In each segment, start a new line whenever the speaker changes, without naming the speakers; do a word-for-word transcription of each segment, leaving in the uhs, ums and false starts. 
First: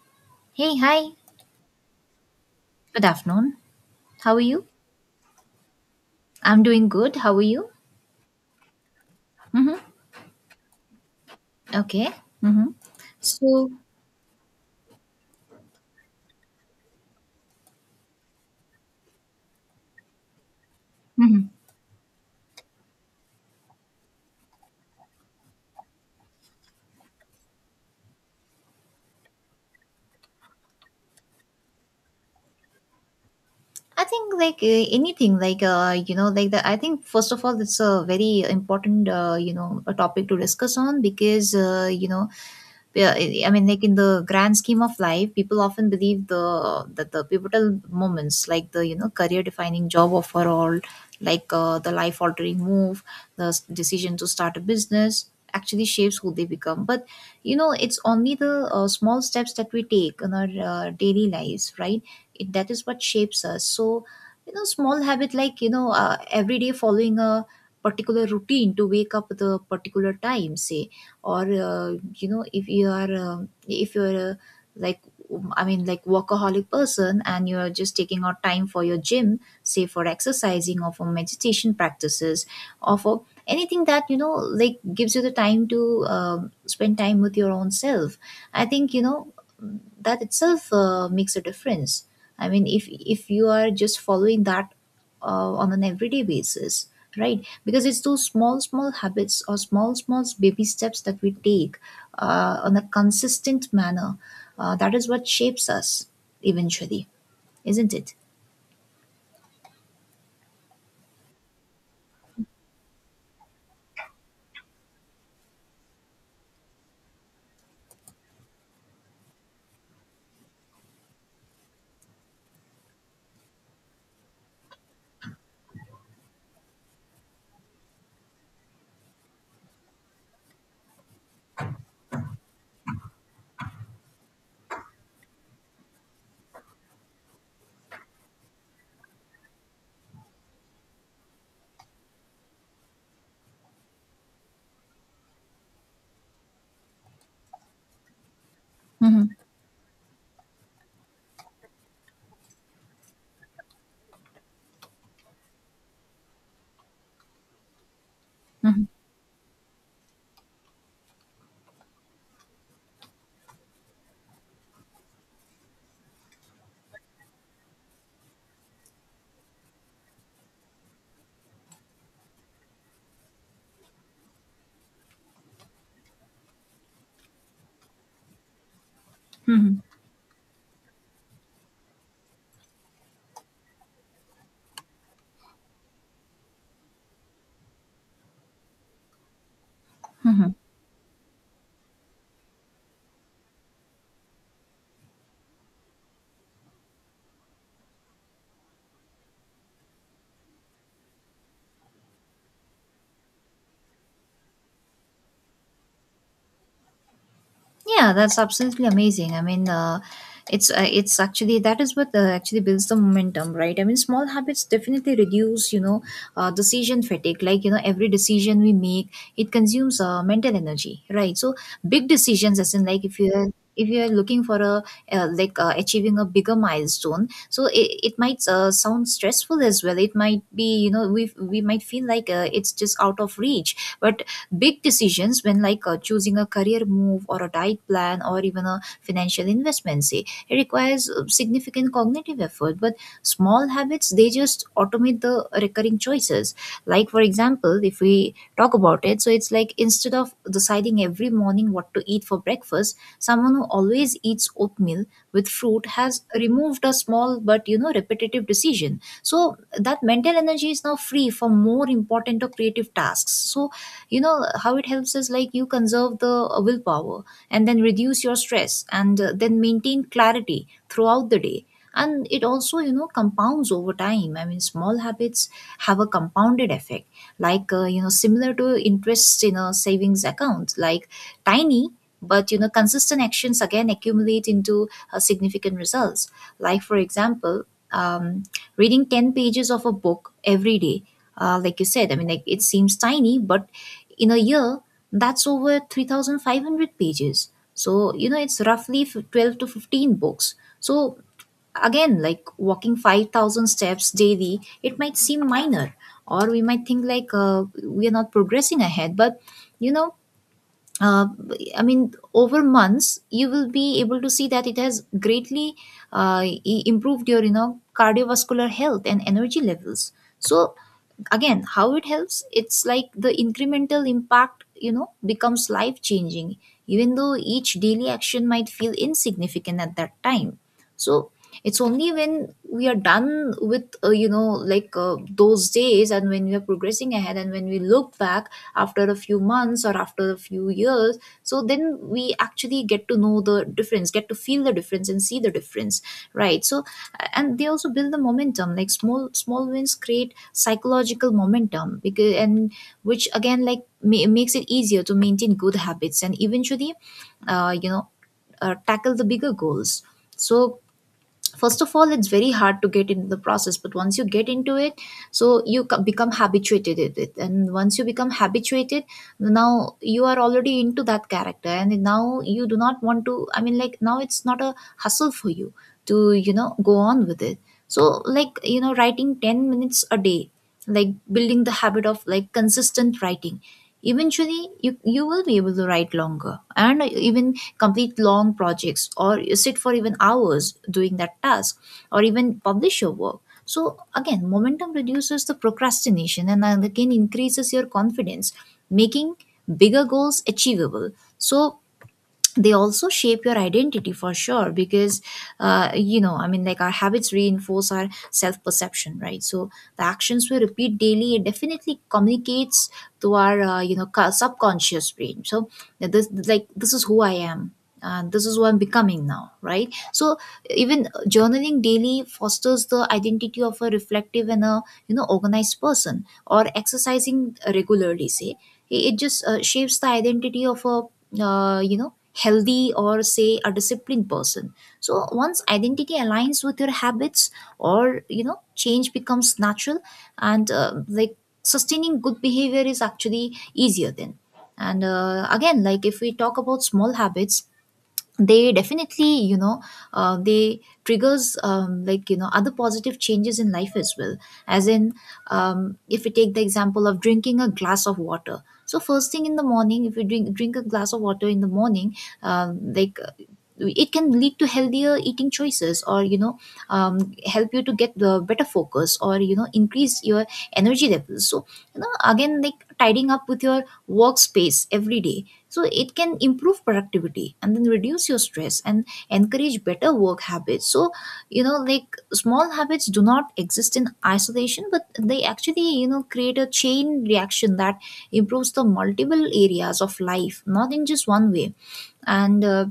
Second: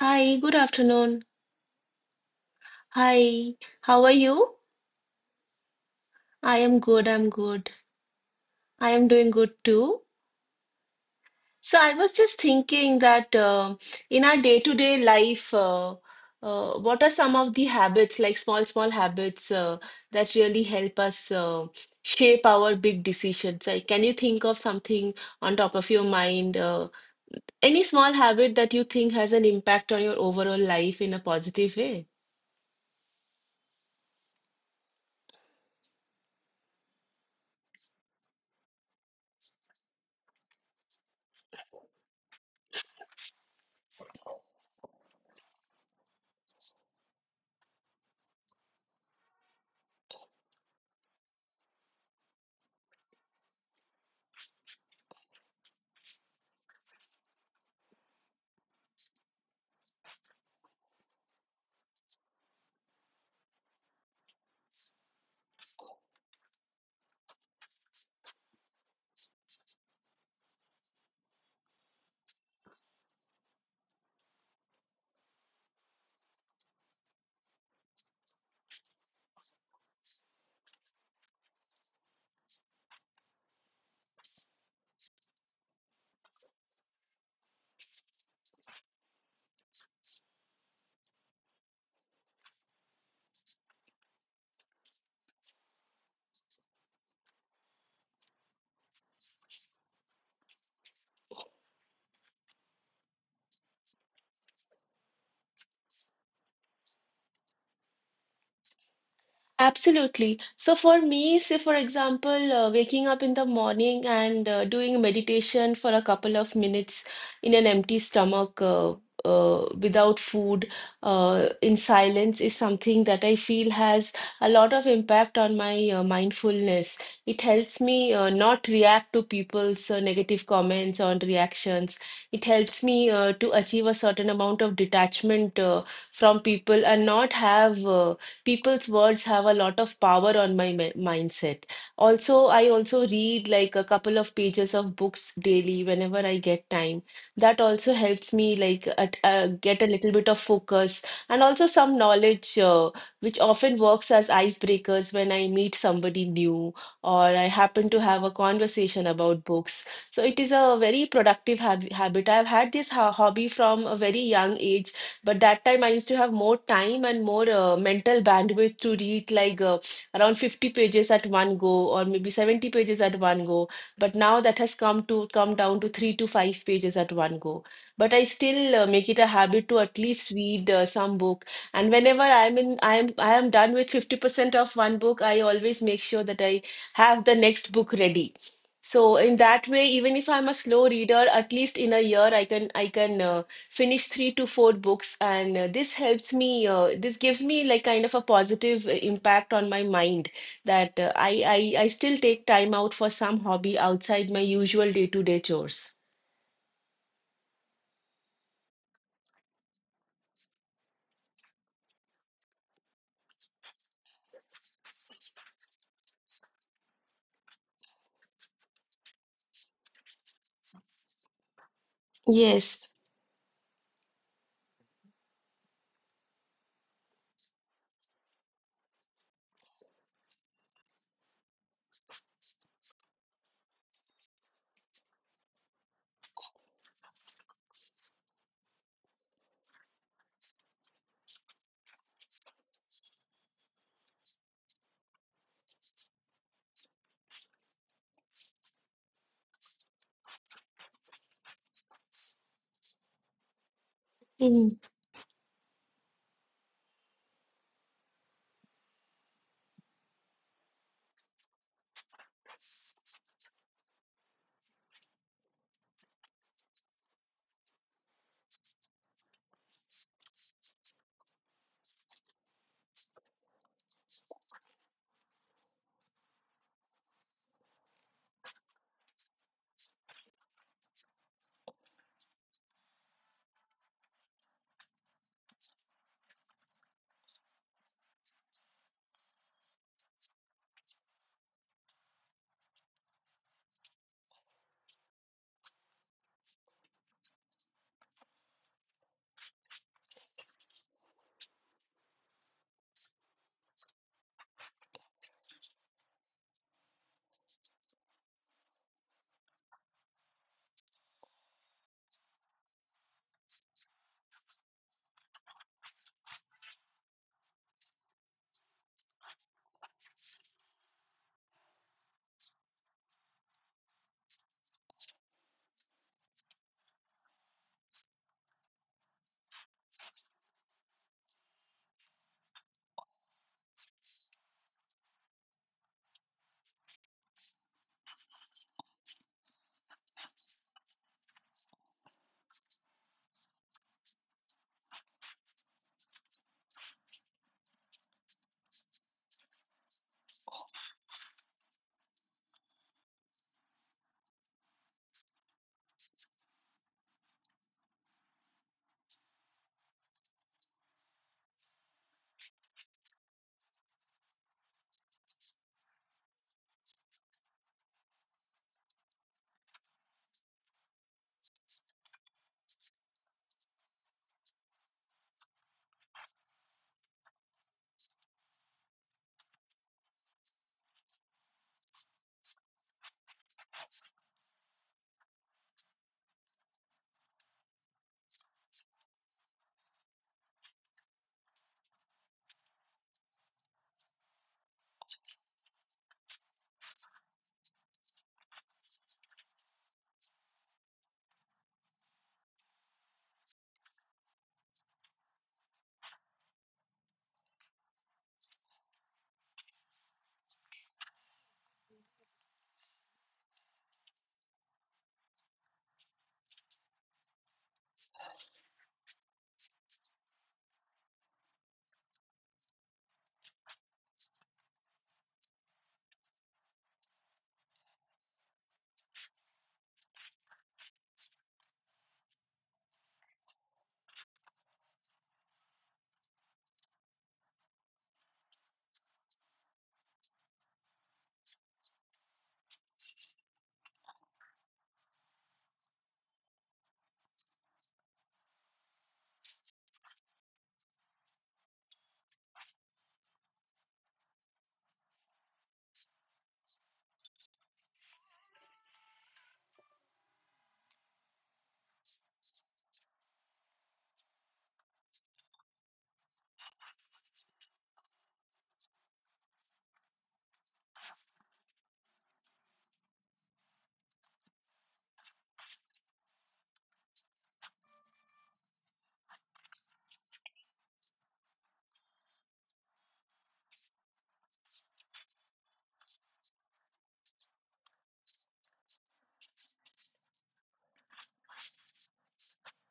Hi, good
Hey, hi.
afternoon.
Good
Hi,
afternoon.
how are
How are
you?
you?
I
I'm
am
doing
good,
good.
I'm
How are you?
good. I am doing good
Mm-hmm.
too. So I
Okay.
was just
Mm-hmm.
thinking that
So,
um in our day-to-day life, uh, uh, what are some of the habits, like small, small habits, uh, that really help us
mhm.
uh, shape our big decisions? Like, can you think of something on top of your mind? Uh, any small habit that you think has an impact on your overall life in a positive way?
I think, like, uh, anything like uh, you know like the I think, first of all, it's a very important, uh, you know a topic to discuss on, because uh, you know yeah, I I mean, like, in the grand scheme of life, people often believe the that the pivotal moments, like the you know career defining job offer, or like uh, the life altering move, the s- decision to start a business, actually shapes who they become. But you know, it's only the uh, small steps that we take in our uh, daily lives, right? It, that is what shapes us. So, you know, small habit, like, you know, uh, every day following a particular routine, to wake up at a particular time, say, or uh, you know, if you are, um if you're a, like, um, I mean, like, workaholic person, and you're just taking out time for your gym, say for exercising, or for meditation practices, or for anything that, you know, like gives you the time to, um, spend time with your own self. I think, you know, that itself uh, makes a difference. I mean, if if you are just following that uh, on an everyday basis, right? Because it's those small, small habits or small, small baby steps that we take uh, on a consistent manner. Uh, that is what shapes us eventually, isn't it?
Absolutely. So for me, say for example, uh, waking up in the morning and uh, doing meditation for a couple of minutes in an empty stomach, uh, uh, without food, uh, in silence is something that I feel has a lot of impact on my uh, mindfulness. It helps me uh, not react to people's uh, negative comments or reactions. It helps me uh, to achieve a certain amount of detachment uh, from people and not have uh, people's words have a lot of power on my mi- mindset. Also, I also read like a couple of pages of books daily whenever I get time. That also helps me like at,
Mm-hmm.
uh, get a little bit of focus and also some knowledge, uh, which often works as icebreakers when I meet somebody new or I happen to have a
Mm-hmm.
conversation about books. So it is a very productive hab habit. I've had this ho hobby from a very young age, but that time I used to have more time and more uh, mental bandwidth to read like uh, around fifty pages at one go or maybe seventy pages at one go. But now that has come to come down to three to five pages at one go. But I still uh, make it a habit to
Mm-hmm.
at least read uh, some book. And whenever I'm in, I'm I am done with fifty percent of one book, I always make sure that I have the next book ready. So in that way, even if I'm a slow reader, at least in a year I can I can uh, finish three to four books, and uh, this helps me uh, this gives me like kind of a positive uh, impact on my mind that uh, I, I i still take time out for some hobby outside my usual day-to-day chores.
Yeah, that's absolutely amazing. I mean, uh, it's uh, it's actually that is what uh, actually builds the momentum, right? I mean, small habits definitely reduce, you know, uh, decision fatigue. Like, you know, every decision we make, it consumes uh, mental energy, right? So big decisions, as in,
Yes.
like, if you are if you are looking for a, uh, like uh, achieving a bigger milestone, so it, it might uh, sound stressful as well. It might be, you know, we we might feel like uh, it's just out of reach. But big decisions when, like, uh, choosing a career move or a diet plan or even a financial investment, say, it requires uh, significant cognitive effort. But small habits, they just automate the recurring choices, like for example, if we talk about it, so it's like instead of deciding every morning what to eat for breakfast, someone who always eats
Mhm.
oatmeal with fruit has removed a small but, you know, repetitive decision. So that mental energy is now free for more important or creative tasks. So, you know, how it helps is like, you conserve the uh, willpower, and then reduce your stress, and uh, then maintain clarity throughout the day. And it also, you know, compounds over time. I mean, small habits have a compounded effect, like uh, you know, similar to interest in a savings account. Like, tiny but, you know, consistent actions again accumulate into uh, significant results. Like for example, um, reading ten pages of a book every day, uh, like you said, I mean, like, it seems tiny, but in a year, that's over three thousand five hundred pages. So, you know, it's roughly f- twelve to fifteen books. So, again like walking five thousand steps daily, it might seem minor, or we might think, like, uh, we are not progressing ahead. But you know, uh, I mean, over months, you will be able to see that it has greatly uh, i- improved your, you know, cardiovascular health and energy levels. So, again, how it helps? It's like the incremental impact, you know, becomes life changing, even though each daily action might feel insignificant at that time. So, it's only when we are done with, uh, you know, like uh, those days, and when we are progressing ahead, and when we look back after a few months or after a few years, so then we actually get to know the difference, get to feel the difference, and see the difference, right? So, and they also build the momentum. Like, small small wins create psychological momentum, because and which again, like, ma- makes it easier to maintain good habits and eventually, uh, you know uh, tackle the bigger goals. So, first of all, it's very hard to get into the process, but once you get into it, so you co- become habituated with it. And once you become habituated, now you are already into that character, and now you do not want to, I mean, like, now it's not a hustle for you to, you know, go on with it. So, like, you know, writing ten minutes a day, like building the habit of, like, consistent writing. Eventually, you you will be able to write longer and even complete long projects, or you sit for even hours doing that task, or even publish your work. So, again, momentum reduces the procrastination and again increases your confidence, making bigger goals achievable. So, they also shape your identity, for sure. Because uh, you know, I mean, like, our habits reinforce our self perception, right? So, the actions we repeat daily, it definitely communicates to our uh, you know, co- subconscious brain. So, this, like, this is who I am, and this is who I'm becoming now, right? So, even journaling daily fosters the identity of a reflective and a, you know, organized person. Or exercising regularly, say, it it just uh, shapes the identity of a, uh, you know, healthy or, say, a disciplined person. So, once identity aligns with your habits, or, you know, change becomes natural. And uh, like, sustaining good behavior is actually easier then. And uh, again, like if we talk about small habits, they definitely, you know, uh, they triggers, um, like, you know, other positive changes in life as well. As in, um, if we take the example of drinking a glass of water, so first thing in the morning, if you drink drink a glass of water in the morning, um, like, it can lead to healthier eating choices, or, you know, um, help you to get the better focus, or, you know, increase your energy levels. So, you know, again, like tidying up with your workspace every day, so it can improve productivity and then reduce your stress and encourage better work habits. So, you know, like small habits do not exist in isolation, but they actually, you know, create a chain reaction that improves the multiple areas of life, not in just one way. And uh,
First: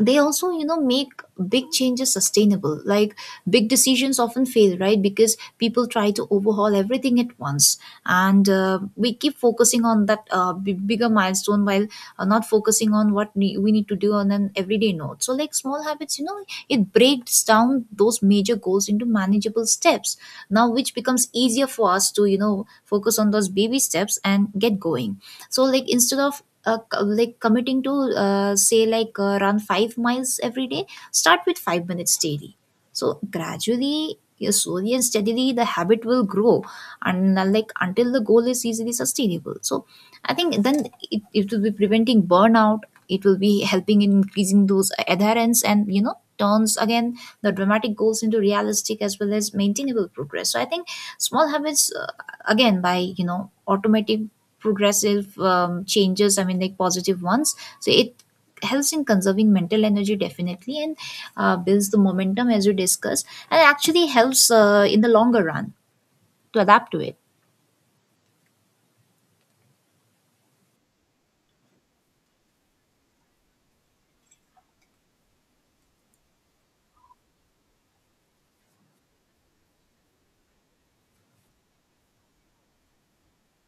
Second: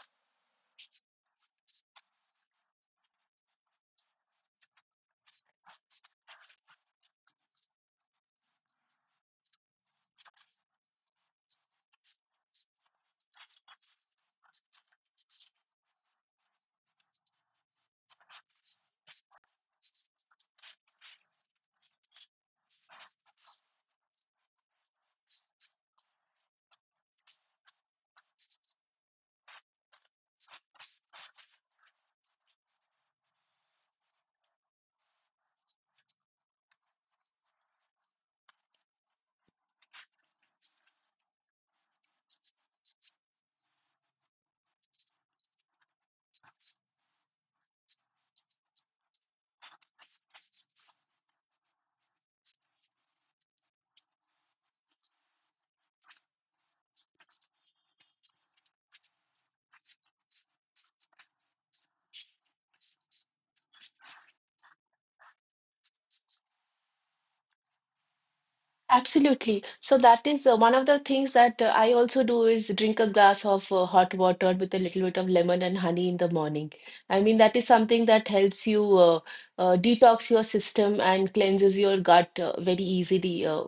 they also, you know, make big changes sustainable. Like, big decisions often fail, right, because people try to overhaul everything at once, and uh, we keep focusing on that uh, b- bigger milestone, while uh, not focusing on what ne- we need to do on an everyday note. So, like small habits, you know, it breaks down those major goals into manageable steps, now which becomes easier for us to, you know, focus on those baby steps and get going. So, like, instead of uh, co- like committing to, uh, say like, uh, run five miles every day, start with five minutes daily. So gradually, yeah, slowly and steadily, the habit will grow, and uh, like, until the goal is easily sustainable. So I think then, it, it will be preventing burnout. It will be helping in increasing those adherence, and, you know, turns, again, the dramatic goals into realistic as well as maintainable progress. So I think small habits, uh, again by, you know, automating progressive, um, changes, I mean, like, positive ones. So, it helps in conserving mental energy, definitely, and uh, builds the momentum as we discussed, and actually helps uh, in the longer run to adapt to it.
Absolutely, so that is uh, one of the things that uh, I also do is drink a glass of uh, hot water with a little bit of lemon and honey in the morning. I mean, that is something that helps you uh, uh, detox your system and cleanses your gut uh, very easily. Uh,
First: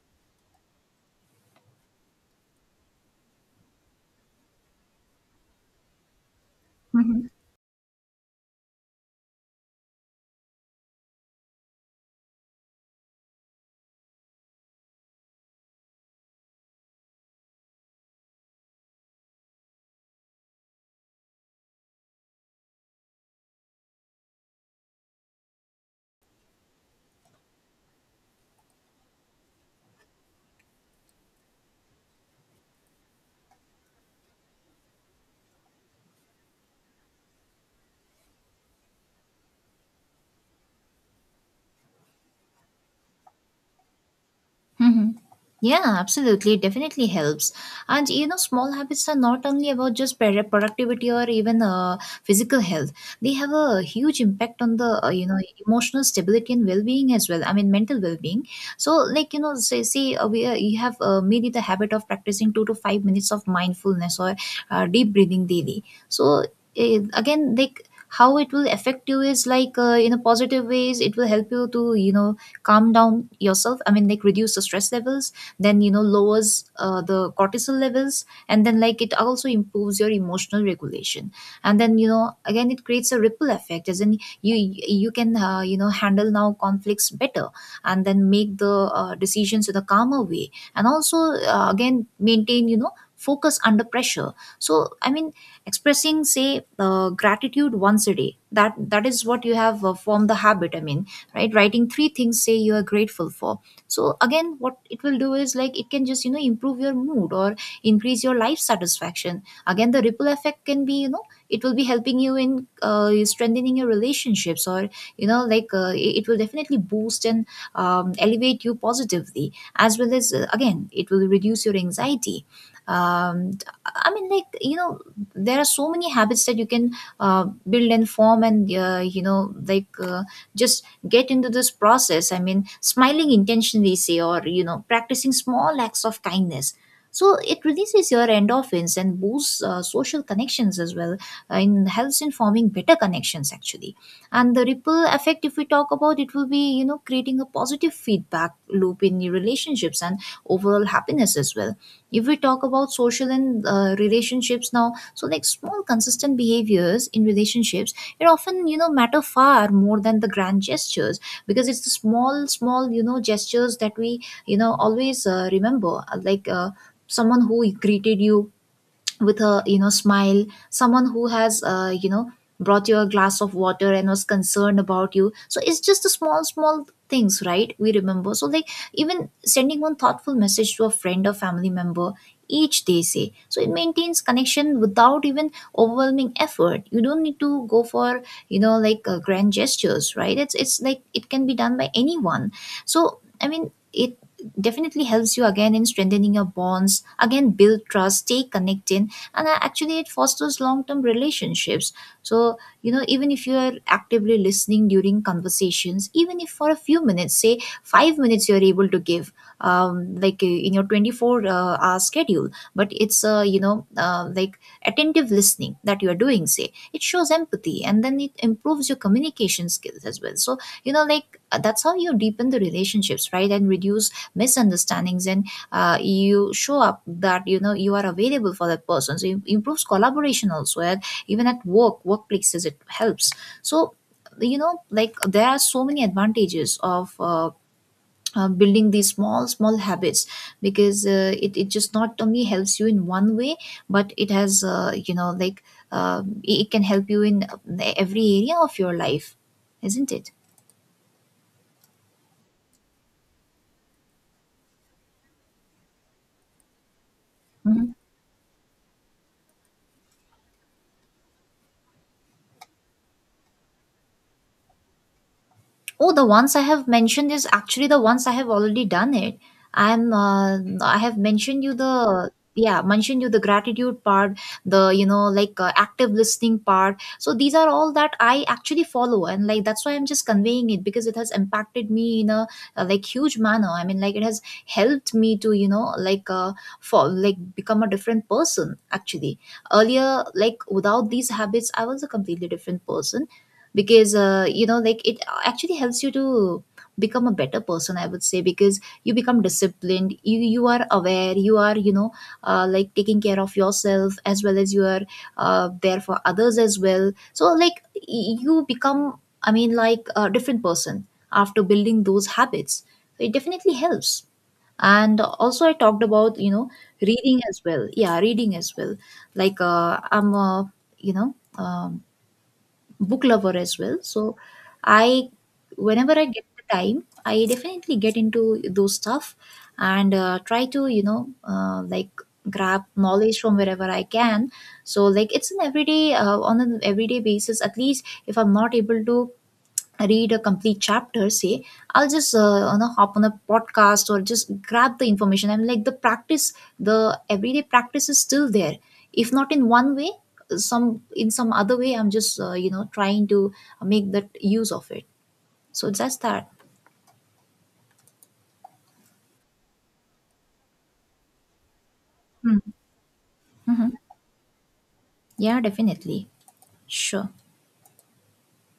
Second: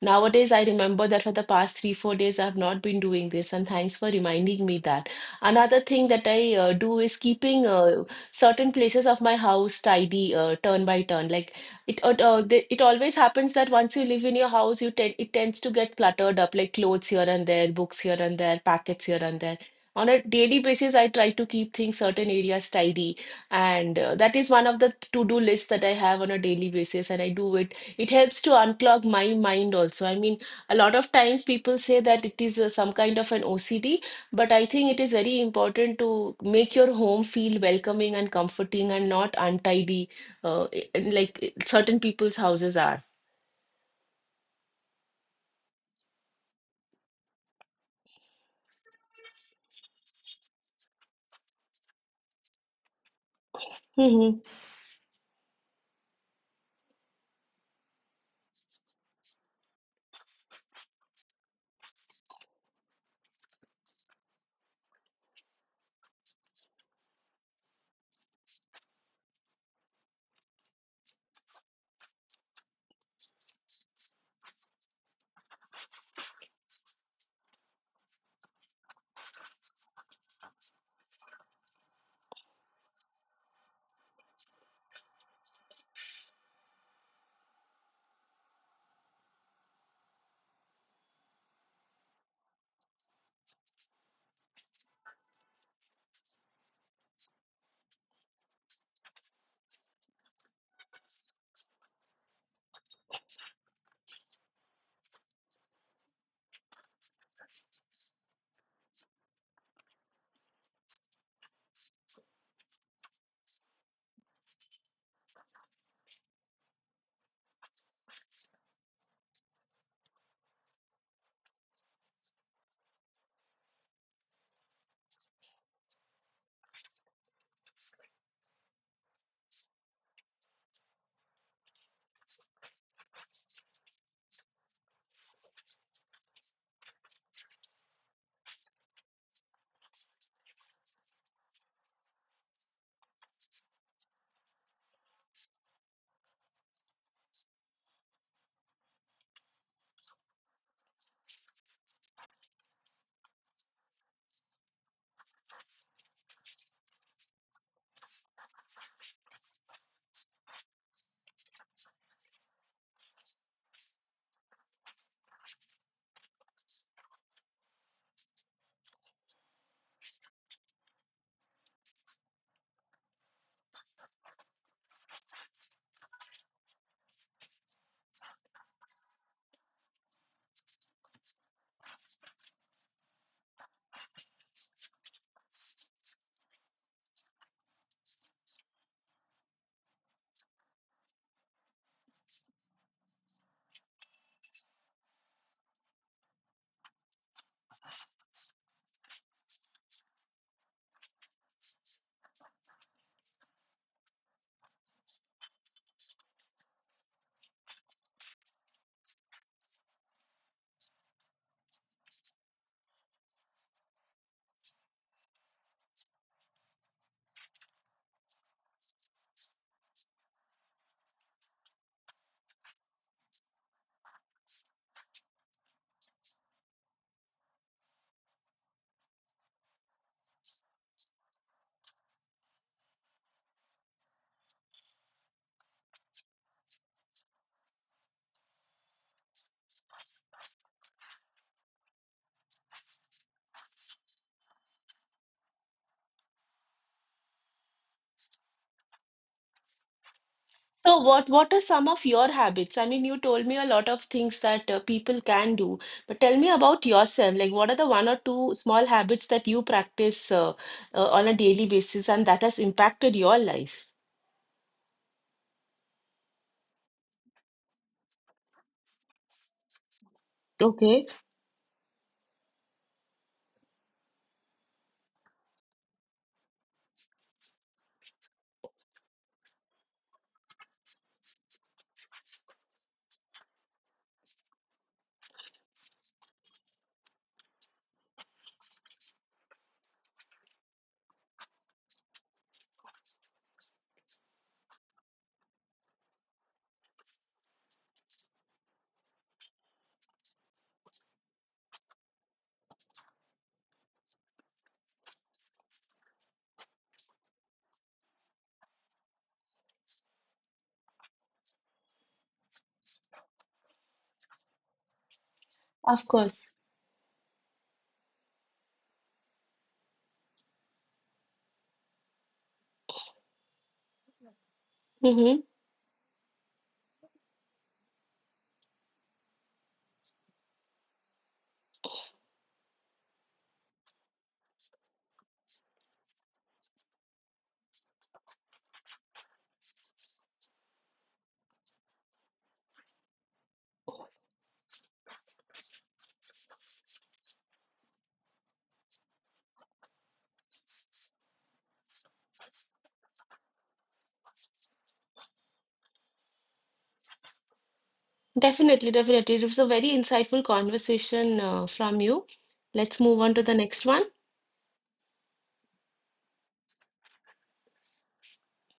Nowadays, I remember that for the past three, four days, I've not been doing this, and thanks for reminding me that. Another thing that I uh, do is
Mhm.
keeping uh, certain places of my house tidy, uh, turn by turn. Like, it, uh, uh, the- it always happens that once you live in your house, you tend it tends to get cluttered up, like clothes here and there, books here and there, packets here and there. On a daily basis, I try to keep things certain areas tidy, and uh, that is one of the to-do lists that I have on a daily basis, and I do it. It helps to unclog my mind also. I mean, a lot of times people say that it is uh, some kind of an O C D, but I think it is very important to make your home feel welcoming and comforting and not untidy, uh, i- like certain people's houses are.
Hmm. Yeah, absolutely. It definitely helps. And you know, small habits are not only about just pro- productivity or even uh, physical health. They have a huge
Mhm.
impact on the uh, you know, emotional stability and well-being as well. I mean, mental well-being. So, like, you know, say, say uh, we uh, you have, uh, made it a habit of practicing two to five minutes of mindfulness or uh, deep breathing daily. So, eh, again, like, how it will affect you is like uh, in a positive ways. It will help you to you know calm down yourself, i mean like reduce the stress levels, then you know lowers uh, the cortisol levels, and then like it also improves your emotional regulation. And then you know again, it creates a ripple effect, as in you you can uh, you know handle now conflicts better, and then make the uh, decisions in a calmer way, and also uh, again, maintain you know focus under pressure. So I mean, expressing, say, uh, gratitude once a day, that that is what you have uh, formed the habit. I mean, right, writing three things, say, you are grateful for. So again, what it will do is like, it can just you know improve your mood or increase your life satisfaction. Again, the ripple effect can be, you know it will be helping you in uh, strengthening your relationships, or you know like uh, it it will definitely boost and um, elevate you positively, as well as uh, again, it will reduce your anxiety. um, I mean, like, you know there are so many habits that you can uh, build and form, and uh, you know like, uh, just get into this process. I mean, smiling intentionally, say, or you know practicing small acts of kindness. So it releases your endorphins and boosts uh, social connections as well, uh, and helps in forming better connections, actually. And the ripple effect, if we talk about, it will be you know creating a positive feedback loop in your relationships and overall happiness as well. If we talk about social and uh, relationships now, so like, small consistent behaviors in relationships, it often you know matter far more than the grand gestures, because it's the small, small you know gestures that we you know always uh, remember. Uh, like uh, someone who greeted you with a you know smile, someone who has uh, you know brought you a glass of water and was concerned about you. So it's just the small, small things, right, we remember. So like, even sending one thoughtful message to a friend or family member each day, say, so it maintains connection without even overwhelming effort. You don't need to go for you know like uh, grand gestures, right? it's it's like, it can be done by anyone. So I mean, it definitely helps you, again, in strengthening your bonds, again, build trust, stay connected, and uh, actually, it fosters long-term relationships. So you know even if you are actively listening during conversations, even if for a few minutes, say five minutes, you're able to give um, like uh, in your twenty-four uh, hour schedule, but it's uh, you know uh, like, attentive listening that you are doing, say, it shows empathy and then it improves your communication skills as well. So you know like uh, that's how you deepen the relationships, right, and reduce misunderstandings, and uh, you show up, that you know you are available for that person. So it improves collaboration also, and even at work workplaces, it helps. So you know like, there are so many advantages of uh, uh, building these small, small habits, because uh, it, it just not only helps you in one way, but it has uh, you know like uh, it it can help you in uh, every area of your life, isn't it?
So what what are some of your habits? I mean, you told me a lot of things that uh, people can do, but tell me about yourself. Like, what are the
Mhm.
one or two small habits that you practice uh, uh, on a daily basis and that has impacted your
Oh, the ones I have mentioned is actually the ones I have already done it. I'm uh, I have
life?
mentioned you the, yeah, mentioned you the gratitude part, the you know like uh, active listening part. So these are all that I actually follow, and like, that's why I'm just conveying it, because it has impacted me in a uh, like huge manner. I mean, like, it has helped me to you know like uh, for like become a different person. Actually, earlier, like without these habits, I was a completely different person. Because uh, you know like, it actually helps you to become a better person, I would say. Because you become disciplined, you you are aware, you are, you know uh, like, taking care of yourself, as well as you are uh, there for others as well. So like, y- you become, I mean like, a different person after building those habits. So it definitely helps. And also, I talked
Of
about you
course.
know reading as well, yeah, reading as well. Like uh, I'm a, you know um, book lover as well. So I,
Hmm.
whenever I get the time, I definitely get into those stuff and uh, try to, you know, uh, like, grab knowledge from wherever I can. So like, it's an everyday, uh, on an everyday basis. At least if I'm not able to read a complete chapter, say, I'll just uh, you know hop on a podcast or just grab the information. I'm like, the practice, the everyday practice is still there. If not in one way, some in some other way, I'm just uh, you know trying to make that use of it. So that's that.
Definitely, definitely. It was a very insightful conversation uh, from you. Let's move on to the next
Mm-hmm.
one.
Yeah, definitely. Sure.